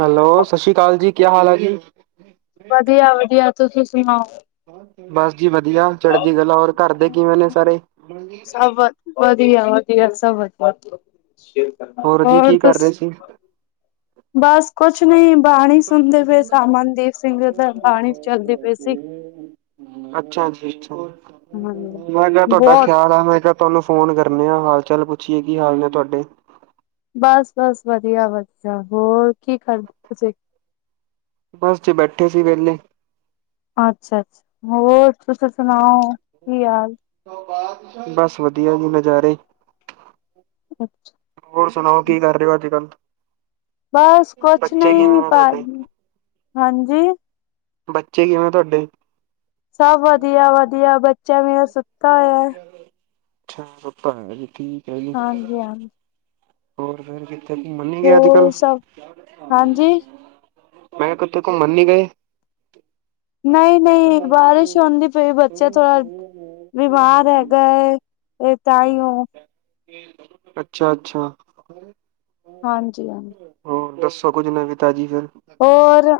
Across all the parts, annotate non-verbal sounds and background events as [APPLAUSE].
Hello ਸਾਸ਼੍ਰੀ ਕਾਲ ਜੀ ਕੇਆ ਹਾਲ ਐ ਜੀ। ਵਦੀਆ-ਵਦੀਆ ਤੁਸੀ ਸੁਣਾਓ। ਬਾਸ ਜੀ ਵਦੀਆ ਚੜਦੀ ਕਲਾ ਹੋਰ ਘਰ ਦੇ ਕਿਵੇਂ ਨੇ ਸਾਰੇ? ਸਭ ਵ ਵਦੀਆ-ਵਦੀਆ ਸਭ ਵਦੀਆ। ਹੋਰ ਜੀ ਕੀ ਕਰ ਰੇ ਸੀ? ਬਸ ਕੁਛ ਨੀ ਬਾਣੀ ਸੁਨਦੇ ਪੇ ਸਾਂ ਅਮਨਦੀਪ ਸਿੰਘ ਦੀ ਬਾਣੀ ਚੱਲਦੀ ਪਈ ਸੀ। ਅੱਛਾ ਜੀ, ਅੱਛਾ ਮੈਂ ਕੇਆ ਹਾਂਜੀ। ਤੁਆਡਾ ਬਹੁਤ ਖੇਆਲ ਆ ਮੈਂ ਕੇਆ। ਤੋਆਨੂੰ ਫੋਨ ਕਰਨੇ ਆ ਹਾਲ ਚਾਲ ਪੁੱਛੀਏ ਕੀ ਹਾਲ ਨੇ ਤੋਆਡੇ। ਬਾੱਸ-ਬਾੱਸ ਵਦੀਆ-ਵਦੀਆ ਹੋਰ ਕੀ ਕਰਦੇ ਤੁਸੀ। ਬਾੱਸ ਜੀ ਬੈਠੇ ਸੀ ਵੇਲੇ। ਅੱਛਾ-ਅੱਛ ਹੋਰ ਤੁਸੀਂ ਸੁਨਾਓ ਕੀ ਹਾਲ ਬਸ ਵਧੀਆ ਜੀ ਨਜ਼ਾਰੇ ਅੱਛਾ। ਹੋਰ ਸੁਣਾਓ ਕੀ ਕਰ ਰਹੇ ਓ ਅੱਜ-ਕੱਲ? ਬਸ ਕੁਛ ਨੀ ਨੇ ਤੁਹਾਡੇ ਭਾ-ਹਾਂਜੀ। ਬੱਚੇ ਕਿਵੇਂ ਤੁਹਾਡੇ? ਸਭ ਵਧੀਆ-ਵਧੀਆ ਬੱਚਾ ਵੀ ਓ ਸੁੱਤਿਆ ਹੋਇਆ। ਅੱਛਾ ਸੁਤਾ ਹੈਗਾ ਜੀ ਠੀਕ ਹੈ ਜੀ ਹਾਂਜੀ-ਹਾਂਜੀ। ਹੋਰ ਫੇਰ ਕਿਥੇ ਘੁਮਣ ਨੀ ਗੇ ਹੋਰ ਅੱਜ-ਕੱਲ? ਸਭ ਹਾਂਜੀ ਮੈਂ ਕਿੱਥੇ ਘੁੰਮਣ ਨੀ ਗੇ? ਨਈ-ਨਈ ਬਾਰਿਸ਼ ਹੁੰਦੀ ਪਈ ਬੱਚਾ ਥੋੜਾ, ਬਿਮਾਰ ਹੈਗਾ ਏ। ਇਹ ਤਾਂਹੀ ਉ ਅੱਛਾ-ਅੱਛਾ। ਹਾਂਜੀ-ਹਾਂਜੀ। ਹੋਰ ਦੱਸੋ ਕੁੱਝ ਨਵੀਂ ਤਾਜ਼ੀ ਫੇਰ? ਹੋਰ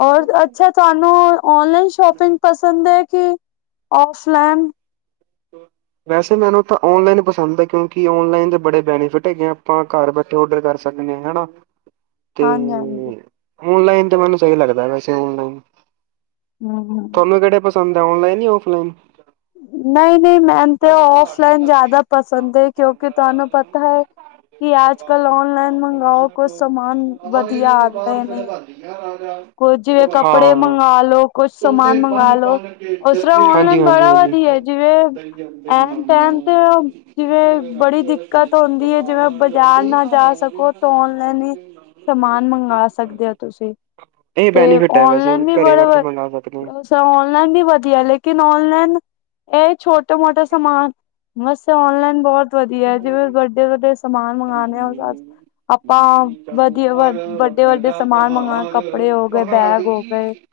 ਔਰ ਅੱਛਾ ਤੁਆਨੂੰ ਔਨਲਾਈਨ ਸ਼ੋਪਿੰਗ ਪਸੰਦ ਐ ਕੀ ਔਫਲਾਈਨ। ਵੈਸੇ ਮੈਨੂੰ ਤਾਂ ਔਨਲਾਈਨ ਪਸੰਦ ਐ, ਕਿਉਂਕਿ ਔਨਲਾਈਨ ਦੇ ਬੜੇ ਬੈਨੀਫਿਟ ਹੈਗੇ ਆ, ਆਪਾਂ ਘਰ ਬੈ ਤੋ ਔਡਰ ਕਰ ਸਕਦੇ ਹੈਨਾ। ਹਾਂਜੀ-ਹਾਂਜੀ। ਔਨਲਾਈਨ ਤੇ ਮੈਨੂੰ ਸਹੀ ਲੱਗਦਾ ਵੈਸੇ ਔਨਲਾਈਨ। ਹੂੰ-ਹੂੰ। ਤੁਹਾਨੂੰ ਕਿਹੜੇ ਪਸੰਦ ਐ ਔਨਲਾਈਨ ਯਾ ਔਫਲਾਈਨ। ਨਈ-ਨਈ ਮੈਨੂੰ ਤਾਂ ਔਫਲਾਈਨ ਜ਼ਿਆਦਾ ਪਸੰਦ ਐ, ਕਿਉਂਕਿ ਤੁਆਨੂੰ ਪਤਾ ਐ ਕਿ ਅੱਜ-ਕੱਲ ਔਨਲਾਈਨ ਮੰਗਓ ਕੁਛ ਸਮਾਨ ਵਧੀਆ ਆਦਾ ਨਈ। [INAUDIBLE] ਹਾਂ, ਮੰਗਾ ਲੋ, ਕੁਛ ਸਮਾਨ ਮੰਗਾ ਲੋ। ਉਸ ਤਰ੍ਹਾਂ ਔਨਲਾਈਨ ਹਾਂਜੀ-ਹਾਂਜੀ। ਬੜਾ ਹਾਂਜੀ। ਵਧੀਆ ਜਿਵੇਂ ਐਨ ਟੈਮ ਤੇ ਜਿਵੇਂ ਬੜੀ ਦਿੱਕਤ ਹੁੰਦੀ ਐ, ਜਿਵੇਂ ਬਾਜ਼ਾਰ ਨਾ ਜਾ ਸਕੋ ਤਾਂ ਔਨਲਾਈਨ ਈ ਸਮਾਨ ਮੰਗਵਾ ਸਕਦੇ ਓ। ਤੁਸੀਂ। ਇਹ ਤੇ ਬੈਨੀਫਿਟ ਹੈ ਵੈਸੇ ਔਨਲਾਈਨ ਵੀ ਘਰੇ ਬੜਾ ਬੈਠੇ ਵ, ਮੰਗਵਾ ਸਕਦੇ ਹਾਂ ਵੈਸੇ ਔਨਲਾਈਨ ਵੀ ਵਧੀਆ ਲੇਕਿਨ ਔਨਲਾਈਨ ਇਹ ਛੋਟੇ-ਮੋਟੇ ਸਮਾਨ ਵਾਸਤੇ ਔਨਲਾਈਨ ਬੋਤ ਵਧੀਆ ਜਿਵੇਂ ਵੱਡੇ-ਵੱਡੇ ਸਮਾਨ ਮੰਗਿਣੇ ਹੋਣ ਅੱਜ ਆਪਾਂ ਵਧੀਆ- ਵਧੀਆ, ਵੱਡੇ-ਵੱਡੇ ਸਮਾਨ ਮੰਗਾਂ ਕੱਪ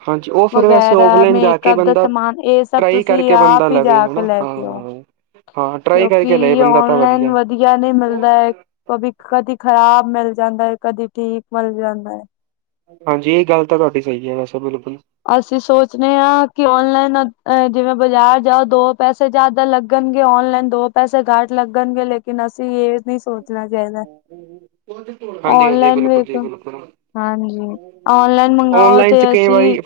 ਹਾਂਜੀ ਉਹ ਫੇਰ ਵੈਸੇ ਵਗੈਰਾ ਓਫ ਲਾਇਨ ਜਾ ਕੇ ਮੇਕਅਪ ਦਾ ਬੰਦਾ ਸਮਾਨ ਇਹ ਸਭ ਟ੍ਰਈ ਤੁਸੀਂ ਕਰਕੇ ਬੰਦਾ ਆਪ ਹੀ ਲਵੇ ਜਾ ਕੇ ਹਨਾ ਲੈ ਕੇ ਆਓ ਹਾਂ, ਹਾਂ ਟਰਾਈ ਕਰਕੇ ਲਏ ਕਿਉਂਕਿ ਬੰਦਾ ਔਨਲਾਈਨ ਵਧ ਵਧੀਆ ਨਈ ਨੀ ਮਿਲਦਾ ਏ, ਕਦੀ-ਕਦੀ ਖਰਾਬ ਮਿਲ ਜਾਂਦਾ ਹੈ ਕਦੀ ਠੀਕ ਮਿਲ ਜਾਂਦਾ ਏ। ਹਾਂਜੀ ਇਹ ਗੱਲ ਤਾਂ ਤੁਹਾਡੀ ਸਹੀ ਹੈ ਵੈਸਾ ਬਿਲਕੁਲ। ਅਸੀਂ ਸੋਚਣੇ ਆ ਕਿ ਔਨਲਾਈਨ ਜਿਵੇਂ ਬਾਜ਼ਾਰ ਜਾਓ ਦੋ ਪੈਸੇ ਜ਼ਿਆਦਾ ਲੱਗ ਲੱਗਣਗੇ ਔਨਲਾਈਨ ਦੋ ਪੈਸੇ ਘੱਟ ਲੱਗਣਗੇ ਲੇਕਿਨ ਅਸੀਂ ਇਹ ਨਈ ਸੋਚਣਾ ਚਾਹੀਦਾ। ਹਾਂਜੀ ਹਾਂਜੀ ਔਨਲਾਈਨ ਬਿਲਕੁਲ ਵੇਖ ਜੀ ਬਿਲਕੁਲ। ਹਾਂਜੀ ਔਨਲਾਈਨ ਮੰਗਾਓ ਤੇ ਅਸੀਂ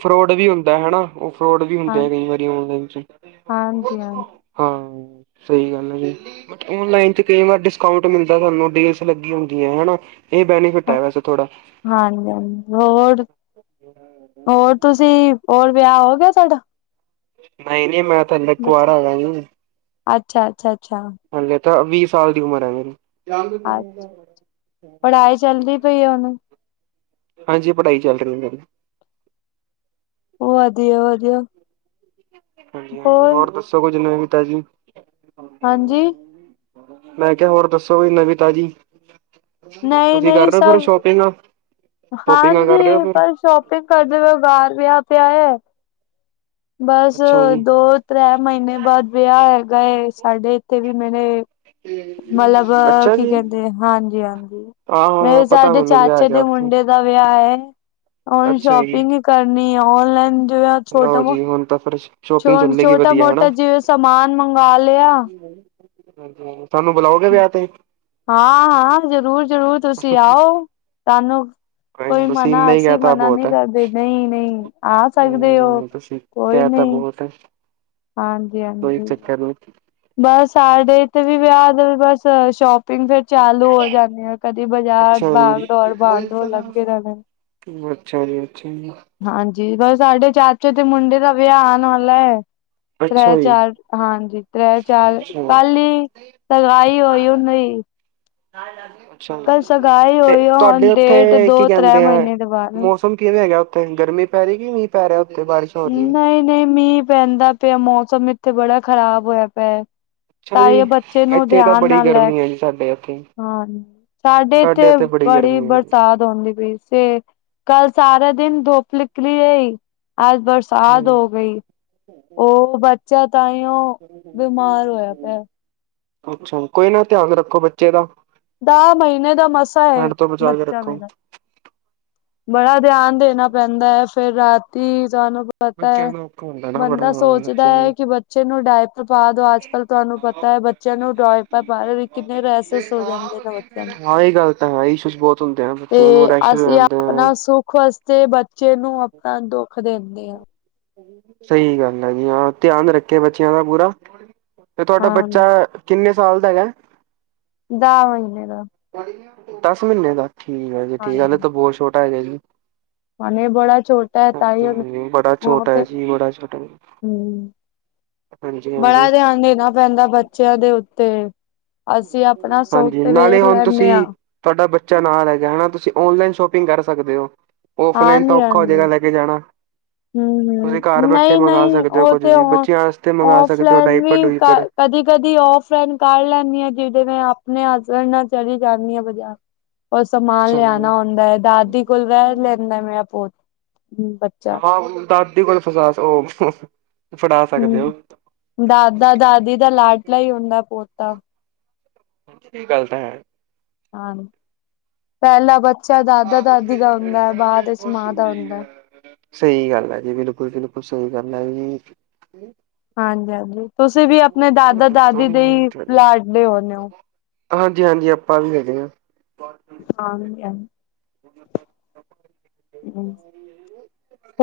ਡੈਮ ਹਨਾ ਉਹ ਫਰੋਡ ਵੀ ਹੁੰਦੇ ਕਈ ਵਾਰੀ ਔਨਲਾਈਨ ਵਿਚ ਈ। ਹਾਂਜੀ-ਹਾਂਜੀ। ਹਾਂ ਸਹੀ ਗੱਲ ਐ ਜੀ ਔਨਲਾਈਨ ਚ ਕਈ ਵਾਰ ਡਿਸਕਾਊਂਟ। ਮਿਲਦੈ ਸਾਨੂੰ ਡੀਲਸ ਲੱਗੀ ਹੁੰਦੀਐ ਹਨਾ ਇਹ ਬੈਨੀਫਿਟ ਐ ਵੈਸੇ ਥੋੜਾ ਹਾਂਜੀ ਹਾਂਜੀ ਹੋਰ ਹੋਰ ਤੁਸੀਂ ਹੋਰ ਵਿਆਹ ਹੋ ਗਿਆ ਤੁਹਾਡਾ ਨਹੀਂ ਨਹੀਂ ਮੈਂ ਤੇ ਹਲੇ ਬੱਚਾ ਕੁਵਾਰਾ ਵਾ। ਅੱਛਾ ਅੱਛਾ ਅੱਛਾ ਹਲੇੇ ਤਾਂ ਵੀਹ ਸਾਲ ਦੀ ਉਮਰ ਹੈ ਮੇਰੀ ਹਾਂ ਪੜ੍ਹਾਈ [UNINTELLIGIBLE] ਚੱਲਦੀ ਪਈ ਉਹਨੂੰ ਹਾਂਜੀ ਪੜ੍ਹਾਈ ਚੱਲ ਰੀ ਮੇਰੀ। ਵਧੀਆ ਵਧੀਆ ਹਾਂਜੀ ਹਾਂਜੀ ਹੋਰ ਦੱਸੋ ਕੁਝ ਨਵੀਂ ਤਾਜ਼ੀ ਹਾਂਜੀ ਮੈਂ ਕਿਹਾ ਹੋਰ ਦੱਸੋ ਵੀ ਨਵੀ ਤਾਜ਼ੀ ਨਹੀਂ ਤੁਸੀਂ ਨਹੀਂ ਕਰ ਰਹੇ ਓ ਫੇਰ ਸਭ ਸ਼ੋਪਿੰਗਾਂ ਸ਼ੋਪਿੰਗਾਂ ਕਰ ਹਾਂਜੀ ਰਹੇ ਓ ਫੇਰ ਬਸ ਸ਼ੋਪਿੰਗ ਕਰਦੇ ਬੇਓ ਬਾਹਰ ਵਿਆਹ ਪਿਆ ਐ। ਬਸ ਅੱਛਾ ਜੀ ਦੋ ਤ੍ਰੈ ਮਹੀਨੇ ਬਾਅਦ ਵਿਆਹ ਹੈਗਾ ਏ ਸਾਡੇ ਇੱਥੇ ਵੀ ਮੇਰੇ ਮਲਬ ਅੱਛਾ ਕੀ ਜੀ ਕਹਿੰਦੇ ਹਾਂਜੀ ਹਾਂਜੀ ਹਾਂ ਹਾਂ ਮੇਰੇ ਪਤਾ ਸਾਡੇ ਮੈਨੂੰ ਲਿਆ ਚਾਚੇ ਗਿਆ ਦੇ ਉੱਥੇ ਮੁੰਡੇ ਦਾ ਵਿਆਹ ਐ, ਹੁਣ ਅੱਛਾ ਸ਼ੋਪਿੰਗ ਈ ਕਰਨੀ ਏ ਔਨਲਾਈਨ ਜਿਵੇਂ ਲੋ ਜੀ ਹੁਣ ਤਾਂ ਫਿਰਸ਼ ਛੋਟਾ ਮੋਟਾ ਜਿਵੇਂ ਸਮਾਨ ਮੰਗਾ ਲਿਆ। ਸਾਨੂੰ ਬੁਲਾਓਗੇ ਵਿਆਹ ਤੇ ਹਾਂ ਹਾਂ ਜ਼ਰੂਰ ਜ਼ਰੂਰ ਤੁਸੀਂ ਆਓ ਤਾਨੂੰ ਨੀ ਕੋਈ ਤੁਸੀਂ ਮਨਾ ਇੰਨਾ ਹੀ ਕਹਿ ਅਸੀਂ ਤਾ ਮਨਾ ਬਹੁਤ ਨਹੀਂ ਹੈ ਕਰਦੇ ਨਈ ਨਈ ਆ ਸਕਦੇ ਓ। ਤੁਸੀਂ ਕਹਿ ਤਾ ਬਹੁਤ ਏ ਹਾਂਜੀ ਕੋਈ ਹਾਂਜੀ। ਚੱਕਰ ਨੀ। ਬਸ ਸਾਡੇ ਇੱਥੇ ਵੀ ਵਿਆਹ ਦੇ ਬਸ ਸ਼ੋਪ ਫੇਰ ਚਾਲੂ ਹੋ ਜਾਂਨੀ ਆ ਕਦੀ ਬਾਜ਼ਾਰ ਅੱਛਾ ਭਾਗ ਜੀ ਦੌੜ ਭਾਗ ਦੌੜ ਲੱਗੇ ਰਹਿਣੇ। ਅੱਛਾ ਜੀ ਅੱਛਾ ਜੀ ਹਾਂਜੀ ਬਸ ਸਾਡੇ ਚਾਚੇ ਤੇ ਮੁੰਡੇ ਦਾ ਵਿਆਹ ਆਣ ਵਾਲਾ ਐ ਤ੍ਰੈ ਅੱਛਾ ਜੀ ਚਾਰ ਹਾਂਜੀ ਤ੍ਰੈ ਚਾਰ ਅੱਛਾ ਕੱਲ ਹੀ ਸਗਾਈ ਹੋਈ ਉਨ ਹੀ। ਅੱਛਾ ਸਗਾਈ ਤੇ ਹੋਈ ਆ ਤੁਹਾਡੇ ਹੁਣ ਉੱਥੇ ਡੇਟ ਕੀ ਦੋ ਤ੍ਰੈ ਕਹਿੰਦੇ ਐਂ ਮਹੀਨੇ ਦੇ ਬਾਅਦ। ਮੌਸਮ ਕਿਵੇਂ ਹੈਗਾ ਉੱਥੇ ਗਰਮੀ ਪੈ ਰੀ ਕਿ ਮੀਂਹ ਪੈ ਰਿਹਾ ਉਥੇ ਬਾਰਿਸ਼ ਹੋ ਰੀ ਏ। ਨਹੀਂ ਨਹੀਂ ਮੀਂਹ ਪੈਂਦਾ ਪਿਆ ਮੌਸਮ ਇੱਥੇ ਬੜਾ ਖ਼ਰਾਬ ਹੋਇਆ ਪਿਐ। ਅੱਛਾ ਜੀ ਇੱਥੇ ਤਾਂ ਬੜੀ ਨਾਲ ਲੈ ਗਰਮੀ ਐ ਜੀ ਸਾਡੇ ਇੱਥੇ ਹਾਂ ਸਾਡੇ ਇੱਥੇ ਬੜੀ ਬਰਸਾਤ ਹੋਂਦੀ ਪਈ ਏ। ਕੱਲ ਸਾਰਾ ਦਿਨ ਧੁੱਪ ਨਿਕਲੀ ਰਈ ਅੱਜ ਬਰਸਾ ਸਾਤ ਹੋ ਗਈ ਉਹ ਬੱਚਾ ਤਾਂਹੀਓ ਬਿਮਾਰ ਹੋਇਆ ਪਿਆ। ਅੱਛਾ ਕੋਈ ਨਾ ਧਿਆਨ ਰੱਖੋ ਬੱਚੇ ਦਾ। ਦਹ ਮਹੀਨੇ ਦਾ ਮਸਾਂ ਹੈ ਠੰਡ ਤੋਂ ਬਚਾ ਕੇ ਬੱਚਾ ਰੱਖੋ ਮੇਰਾ ਬੜਾ ਧਿਆਨ ਦੇਣਾ ਪੈਂਦੈ ਫੇਰ ਰਾਤੀ ਸਾਨੂੰ ਪਤਾ ਐ ਬੱਚਿਆਂ ਦਾ ਔਖਾ ਹੁੰਦਾ ਨਾ ਬੜਾ ਬੰਦਾ ਸੋਚਦਾ ਬੱਚਿਆਂ ਐ ਨੂੰ ਕਿ ਬੱਚੇ ਨੂੰ ਡਾਇ ਪਾ ਦੋ ਅੱਜ ਕੱਲ ਤੁਹਾਨੂੰ ਪਤਾ ਐ ਬੱਚਿਆਂ ਨੂੰ ਟੋਇਪਰ ਪਾ ਰਹੇ ਵੀ ਕਿੰਨੇ ਰੈਸਸ ਹੋ ਜਾਂਦੇ। [UNINTELLIGIBLE] ਹਾਂ ਇਹ ਗੱਲ ਤਾਂ ਹੈ ਈ ਇਸ਼ੂਜ਼ ਬਹੁਤ ਹੁੰਦੇ ਐ ਬੱਚਿਆਂ ਨੂੰ ਤੇ ਰੈਸ਼ਸ ਹੋ ਅਸੀਂ ਜਾਂਦੇ ਆ ਆਪਣਾ ਸੁੱਖ ਵਾਸਤੇ ਬੱਚੇ ਨੂੰ ਆਪਣਾ ਦੁੱਖ ਦਿੰਦੇ ਆਂ। ਸਹੀ ਗੱਲ ਐ ਜੀ ਹਾਂ ਧਿਆਨ ਰੱਖੇ ਬੱਚਿਆਂ ਦਾ ਪੂਰਾ। ਤੇ ਤੁਆਡਾ ਬੱਚਾ ਹਾਂ ਐ ਕਿੰਨੇ ਸਾਲ ਦਾ ਹੈਗੈ? ਦਾ ਮ੍ਹੀਨੇ ਦਾ। ਦੱਸ ਮ੍ਹੀਨੇ ਦਾ ਠੀਕ ਆ ਜੀ ਹਾਂ ਠੀਕ ਆ ਹਾਲੇ ਤੇ ਬੋਤ ਛੋਟਾ ਹੈਗੈ ਜੀ। ਹਾਲੇ ਬੜਾ ਛੋਟਾ ਐ ਤਾਵੀ ਹਾਂਜੀ ਹਾਂਜੀ ਬੜਾ ਓਨੂੰ ਛੋਟਾ ਹੈ ਓਤੇ, ਜੀ ਬੜਾ ਛੋਟਾ ਹੂੰ। ਹਾਂਜੀ ਹਾਂਜੀ ਬੜਾ ਧੇਆਨ ਦੇਨਾ ਪੈਂਦਾ ਬੱਚੇਆਂ ਦੇ ਉੱਤੇ, ਅਸੀਂ ਆਪਣਾ ਸੋੱਖ ਤੇ ਵੇਖ ਲੈਂਨੇ ਆਂ। ਤੁਆਡਾ ਬੱਚਾ ਨਾਲ਼ ਹੈਗੈ ਹੈਣਾ ਤੁਸੀਂ ਔਨਲਾਈਨ ਸ਼ੋਪਿੰਗ ਕਰ ਸਕਦੇ ਓ, ਔਫਲਾਈਨ ਤਾਂ ਔਖਾ ਹੋ ਜੇਗਾ ਲ ਕੇ ਜਾਣਾ ਤੁਸੀਂ ਹੂੰ-ਹੂੰ, ਘਰ ਬੈਠੇ ਮੰਗਵਾ ਨਈ-ਨਈ ਸਕਦੇ ਹੋ ਓ ਕੁੱਝ ਤੇ ਵੀ ਓ ਬੱਚਿਆਂ ਵਾਸਤੇ ਮੰਗਵਾ ਸਕਦੇ ਹੋ ਔਫਲਾਈਨ ਡਾਈਪਰ ਵੀ ਕ ਡੂਈਪਰ ਕਦੀ-ਕਦੀ ਔਫਲਾਈਨ ਕਾਰ ਲੈਂਨੀ ਆਂ ਜਿਦੇ ਮੈਂ ਆਪਨੇ ਹਸਬੈਂਡ ਨਾਲ ਚਲੀ ਜਾਂਨੀ ਆਂ ਬਜਾਰ। [INAUDIBLE] ਓ ਸਮਾਨ ਅੱਛਾ ਜੀ, ਲੇਆਨਾ ਹੋਂਦਾ ਐ ਦਾਦੀ ਕੋਲ ਰੈ ਲੈਂਦੈ ਮੇਰਾ ਪੋਤ ਬੱਚਾ ਹਾਂ, ਦਾਦੀ ਕੋਲ ਫਸਾਤ ਓ [UNINTELLIGIBLE] ਹੂੰ, ਦਾਦਾ-ਦਾਦੀ ਦਾ ਲਾਟਲਾ ਈ ਹੋਂਦਾ ਪੋਤਾ। ਏ ਗੱਲ ਤਾ ਹੈ। ਹਾਂ, ਪੈਲਾਂ ਬੱਚਾ ਦਾਦਾ-ਦਾਦੀ ਦਾ ਹੁੰਦੈ ਬਾਦ 'ਚ ਮਾਂ ਦਾ ਹੁੰਦੈ। ਸਈ ਗੱਲ ਐ ਜੀ ਬਿਲਕੁਲ-ਬਿਲਕੁਲ ਸਈ ਗੱਲ ਐ ਜੀ। ਹਾਂਜੀ-ਹਾਂਜੀ, ਤੁਸੀਂ ਵੀ ਆਪਨੇ ਹੋਰ ਦੱਸੋ ਦਾਦਾ-ਦਾਦੀ ਦੇ ਈ ਲਾਡਲੇ ਹੋਨੇ ਓ। ਹਾਂਜੀ -ਹਾਂਜੀ, ਆਪਾਂ ਵੀ ਹੈਗੇ ਆਂ। [UNINTELLIGIBLE] ਹਾਂਜੀ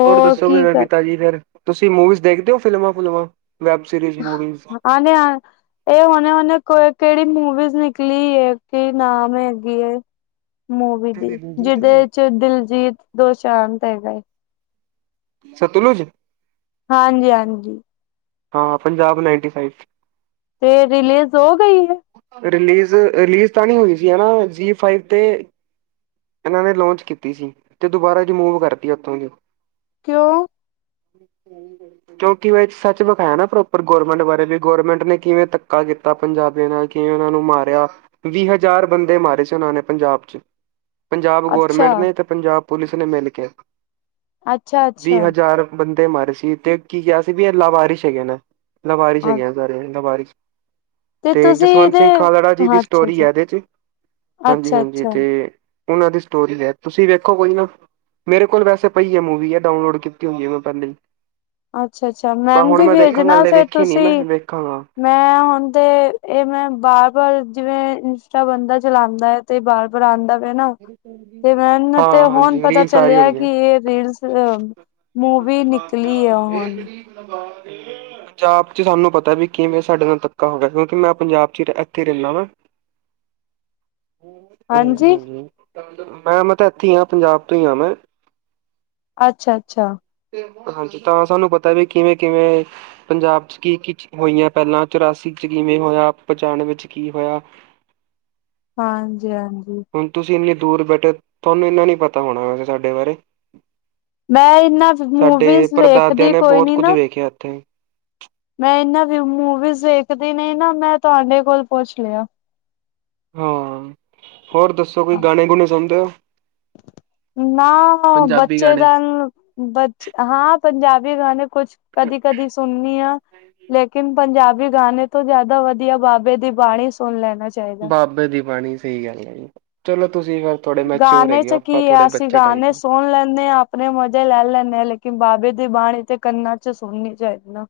ਹੋਰ ਦੱਸੋ ਕੀ ਕਿਵੇ ਕਰ ਕਿਤਾ ਜੀ ਫੇਰ? ਤੁਸੀਂ ਮੂਵੀਜ਼ ਦੇਖਦੇ ਓ ਫਿਲਮਾਂ-ਫੂਲਮਾਂ, ਵੈਬ ਸੀਰੀਸ ਮੂਵੀਜ਼? [UNINTELLIGIBLE] ਏ ਹੋਨੇ-ਹੋਨੇ ਕੋ ਕੜੀ ਮੂਵੀਜ਼ ਨਿਕਲੀ ਏ ਕਿ ਨਾਮ ਹੇਗੀ ਏ ਮੂਵੀ ਦੀ, ਦਲਜੀਤ ਜਿਦੇ ਦੀ 'ਚ ਦਿਲਜੀਤ ਦੋਸ਼ਾਂਤ ਹੈਗਾ ਏ। ਸਤਲੁਜ? ਹਾਂਜੀ-ਹਾਂਜੀ। ਹਾਂ, ਪੰਜਾਬ ਨਾਈਨਟੀ ਫਾਈਫ। ਏ ਰਿਲੀਜ਼ ਹੋ ਗਈ ਏ? ਫਾਈਵ ਰਿਲੀਜ਼, ਰਿਲੀਜ਼ ਤਾਂ ਨੀ ਹੋਈ ਸੀ ਓਨਾ ਜੀ਼ ਫਾਈਵ ਤੇ ਏਨਾਂ ਨੇ ਲੋਂਚ ਕੀਤੀ ਸੀ, ਤੇ ਦੁਬਾਰਾ ਰੀਮੂਵ ਕਰਤੀ ਓਥੋਂ [UNINTELLIGIBLE] ਕੋਓਂ? [INAUDIBLE] ਕੇਓਕਿ ਏ ਏਕ ਸੱਚ ਵਖਾਯਾ ਨਾ ਪ੍ਰੋਪਰ ਗੌਰਰਮੈਂਟ ਬਾਰੇ ਵੀ ਗੌਰਮੈਂਟ ਨੇ ਕਿਵੇਂ ਧੱਕਾ ਕੀ ਤਾ ਪੰਜਾਬੀਆਂ ਨਾਲ ਕਿਵੇ ਓਨਾਂ ਨੂੰ ਮਾਰੇਆ, ਵੀ ਹਜਾਰ ਬੰਦੇ ਮਾਰੇ ਸੀ ਓਨਾਂ ਨੇ ਪੰਜਾਬ 'ਚ। ਪੰਜਾਬ ਅੱਛਾ ਗੌਰਮੇਂਟ ਨੇ ਤੇ ਪੰਜਾਬ ਪੁਲਿਸ ਨੇ ਮਿਲ ਕੇ, ਅੱਛਾ ਵੀਹ ਅੱਛਾ ਹਜਾਰ ਬੰਦੇ ਮਾਰੇ ਸੀ ਤੇ ਕੀ ਕੇਆ ਸੀ ਵੀ ਐ ਲਾਵਾਰਿਸ ਹੈਗੇ ਨੇ, ਲਾਵਾਰਿਸ ਹਾਂ ਹੈਗੇ ਸਾਰੇ ਲਵਾਰਿਸ। ਤੇ ਤੁਸੀਂ ਜਸਵੰਤ ਇਹਦੇ ਸਿੰਘ ਖਾਲੜਾ ਜੀ ਦੀ ਅੱਛਾ ਸਟੋਰੀ ਅੱਛਾ ਹੈ ਐਦੇ 'ਚ ਅੱਛਾ ਅੱਛਾ ਹਾਂਜੀ-ਹਾਂਜੀ ਤੇ ਓਨਾਂ ਦੀ ਸਟੋਰੀਜ਼ ਹੈ, ਤੁਸੀਂ ਵੇਖੋ ਕੋਈ ਨਾ ਮੇਰੇ ਕੋਲ਼ ਵੈਸੇ ਪਈ ਐ ਮੂਵੀ ਐ ਡਾਊਨਲੋੜ ਕੀਤੀ ਹੋਈ ਐ ਮੈਂ ਪੈਲੇ ਈ। ਅੱਛਾ-ਅੱਛਾ, ਮੈਨ ਤੇ ਦੇਖਾਂਗਾ ਭੇਜਨਾ ਹਲੇ ਫੇਰ ਵੇਖੀ ਨੀ ਤੁਸੀ ਮੈਂ ਵੇਖਾਂਗਾ ਮੈਂ ਹੋਨ ਤੇ, ਏ ਮੈਂ ਬਾਰ-ਬਾਰ ਜਿਵੇਂ ਇੰਸਟਾ ਬੰਦਾ ਚਲਾਂਦੈ ਤੇ ਬਾਰ-ਬਾਰ ਆਂਦਾ ਪੇਆ ਨਾ ਤੇ ਮੈਨੂੰ ਹਾਂ ਤੇ ਹੋਨ ਹਾਂਜੀ ਪਤਾ ਰੀਲ ਸਾਰੀ ਚੱਲੇਆ ਹੋਣੀ ਕਿ ਹੈ। ਏ ਰੀਲਸ ਅ ਮੂਵੀ ਨਿਕਲੀ ਐ ਏ ਗਰੀਬਨਵਾਜ ਦੀ ਪੰਜਾਬ 'ਚ ਸਾਨੂੰ ਪਤੈ ਬੀ ਕਿਵੇਂ ਸਾਡੇ ਨਾਲ ਧੱਕਾ ਹੋ ਗਿਆ ਕਿਉਂਕਿ ਮੈਂ ਆਪ ਪੰਜਾਬ 'ਚ ਤੇ ਐਥੇ ਰੈਨਾਂ ਵਾਂ। ਹਾਂਜੀ। ਹਾਂਜੀ-ਹਾਂਜੀ ਮੈਂ ਮੈਂ ਤਾਂ ਐਥੇ ਈ ਆਂ, ਪੰਜਾਬ ਤੋਂ ਈ ਆ ਮੈਂ ਅੱਛਾ-ਅੱਛਾ। ਹਾਂਜੀ, ਤਾਂ ਸਾਨੂੰ ਪਤਾ ਨੀ ਕਿਵੇਂ-ਕਿਵੇਂ ਪੰਜਾਬ 'ਚ ਕੀ-ਕੀ ਚੀ ਹੋਈਆਂ ਪੈਲਾਂ, ਚੁਰਾਸੀ 'ਚ ਕਿਵੇਂ ਹੋਇਆ, ਪਚਾਨਵੇਂ 'ਚ ਕੀ ਹੋਇਆ ਹਾਂਜੀ-ਹਾਂਜੀ। ਤੁਸੀ ਏਨੀਂ ਦੂਰ ਬੈਠੇ, ਤੁਆਨੂੰ ਇੰਨਾ ਨੀ ਪਤਾ ਹੋਣਾ ਵੈਸੇ ਸਾਡੇ ਬਾਰੇ। ਮੈਂ ਇਹਨਾਂ ਸਾਡੇ ਮੂਵੀਜ਼ ਪਰਦਾਦਿਆਂ ਵੇਖਦੀ ਨੇ ਕੋਈ ਬੋਤ ਨੀ ਕੁੱਝ ਨਾ ਵੇਖਿਐ ਏੱਥੇ। ਮੈਂ ਏਨਾਂ ਵੀ ਮੂਵੀਸ ਦੇਖਦੀ ਨੀ ਨਾ ਮੈਂ ਤੁਆਡੇ ਕੋਲ ਪੂਛ ਲਿਆ। ਹਾਂ, ਹੋਰ ਦੱਸੋ ਕੋਈ ਗਾਣੇ- ਗੂਣੇ ਸੁਨਦੇ ਓ? ਨਾ, ਬੱਚੇ ਗਾਣੇ ਦਾ ਹਾਂ ਪੰਜਾਬੀ ਗਾਨੇ ਕੁਛ ਕਦੀ-ਕਦੀ ਸੁਨਨੀ ਆ ਲੇਕਿਨ ਪੰਜਾਬੀ ਗਾਨੇ ਤੋਂ ਜਿਆਦਾ ਵਧੀਆ ਬਾਬੇ ਦੀ ਬਾਣੀ ਸੁਨ ਲੈਨਾ ਬਾਬੇ ਦੀ ਬਾਣੀ, ਸਈ ਗੱਲ ਐ ਜੀ। ਚਲੋ ਤੁਸੀ ਗਾਨੇ 'ਚ ਕੀ ਐ ਅਸੀ ਗਾਨੇ ਆ ਸੁਣ ਲੈਂਨੇ ਆ ਆਪਨੇ ਮਜ਼ੇ ਲੈਲ ਲੈਂਨੇ ਆ। ਲੇਕਿਨ ਬਾਬੇ ਦੀ ਬਾਣੀ ਤੇ ਕੰਨਾਂ 'ਚ ਸੁਣਨੀ ਚਾਈਦੀ ਨਾ।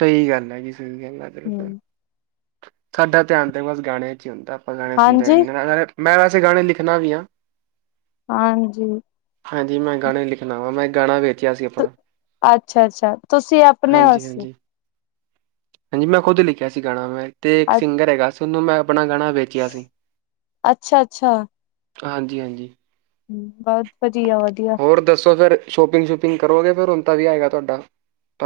ਸਈ ਗੱਲ ਐ ਜੀ, ਸਈ ਗੱਲ ਐ। ਚਲੋ ਫੇਰ। ਹੂੰ। ਸਾਡਾ ਧਿਆਨ ਤੇ ਬਸ ਗਾਣਿਆਂ 'ਚ ਈ ਹੁੰਦਾ। ਆਪਾਂ ਗਾਣੇ ਸੁਨਦੇ ਹਾਂਜੀ [UNINTELLIGIBLE] ਨਾਲੇ ਮੈਂ ਵੈਸੇ ਗਾਣੇ ਲਿਖਨਾ ਵੀ ਆਂ। ਹਾਂਜੀ। ਹਾਂਜੀ ਮੈਂ ਗਾਣੇ ਲਿਖਨਾ ਵਾਂ। ਮੈਂ ਗਾਣਾ ਵੇਚਿਆ ਸੀ ਆਪਣਾ। ਅੱਛਾ-ਅੱਛਾ ਤੁਸੀ ਆਪਨੇ ਹਾਂਜੀ ਆਸੇ। ਹਾਂਜੀ ਹਾਂਜੀ ਮੈਂ ਖੁੱਦ ਲਿਖਿਆ ਸੀ ਗਾਣਾ ਮੈਂ ਤੇ ਇੱਕ ਸਿੰਗਰ ਹੈਗਾ ਸੀ, ਉਨੂੰ ਮੈਂ ਆਪਣਾ ਗਾਣਾ ਵੇਚਿਆ ਸੀ। ਅੱਛਾ ਅੱਛਾ ਹਾਂਜੀ-ਹਾਂਜੀ। ਬਜ ਬਜੀਆ, ਵਧੀਆ। ਹੋਰ ਦੱਸੋ ਫੇਰ ਸ਼ੋਪਿੰਗ-ਸ਼ੂਪਿੰਗ ਕਰੋਗੇ ਫੇਰ ਹੁਨ ਤਾਂ ਵਿਆ ਹੈਗਾ ਤੁਆਡਾ।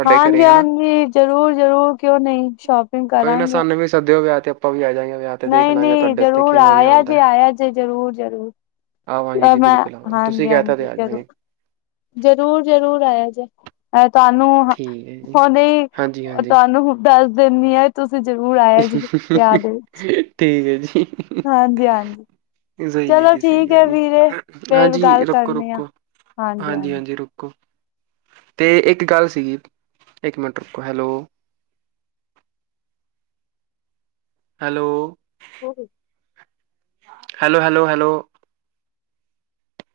ਹਾਂਜੀ-ਹਾਂਜੀ, ਜ਼ਰੂਰ-ਜਰੂਰ ਕਿਓਂ ਨਈ ਸ਼ੋਪਿੰਗ ਕੋਈ ਨਾ ਕਰਾਂਗੇ। ਸਾਨੂੰ ਵੀ ਸਦਿਓ ਵਿਆ ਤੇ ਆਪ ਆਪਾਂ ਵੀ ਆ ਜਾਂਗੇ ਨਾ। ਨਈ ਨੀ ਜਰੂਰ ਆਇਆ ਜੇ, ਆਇਆ ਜੇ ਜਰੂਰ, ਜਰੂਰ ਆਵਾਂਗੇ ਜੀ, ਬਿਲਕੁਲ ਆਵਾਂਗੇ। ਤੁਸੀ ਕੈ ਤਾ ਤੇ ਆ ਜਾਗੇ। ਜਰੂਰ-ਜਰੂਰ ਆਇਆ ਜੇ ਔਰ ਤੁਆਨੂੰ ਹੁ ਠੀਕ ਹੈ ਜੀ ਹੋਨੇ ਈ ਹਾਂਜੀ ਹਾਂਜੀ ਤੁਆਨੂੰ ਹੁ ਦਸ ਦੇਨੀ ਆ ਤੁਸੀ ਜਰੂਰ ਆਇਆ ਜੇ, ਵਿਆ ਦੇ ਵਿੱਚ, ਠੀਕ ਹੈ ਜੀ ਹਾਂਜੀ-ਹਾਂਜੀ। ਸਹੀ ਹੈ ਚਲੋ ਜੀ ਸਹੀ ਠੀਕ ਹੈ ਏ ਜੀ ਵੀਰੇ, ਫੇਰ ਗੱਲ ਕਰਨੇ ਆ। ਹਾਂਜੀ-ਹਾਂਜੀ, ਰੁੱਕੋ। ਤੇ ਏੱਕ ਗੱਲ ਸੀਗੀ। ਏੱਕ ਮਿੰਟ ਰੁਕੋ, ਹੈਲੋ। ਹੈਲੋ। ਹੋ ਗਈ। Hello, hello, hello.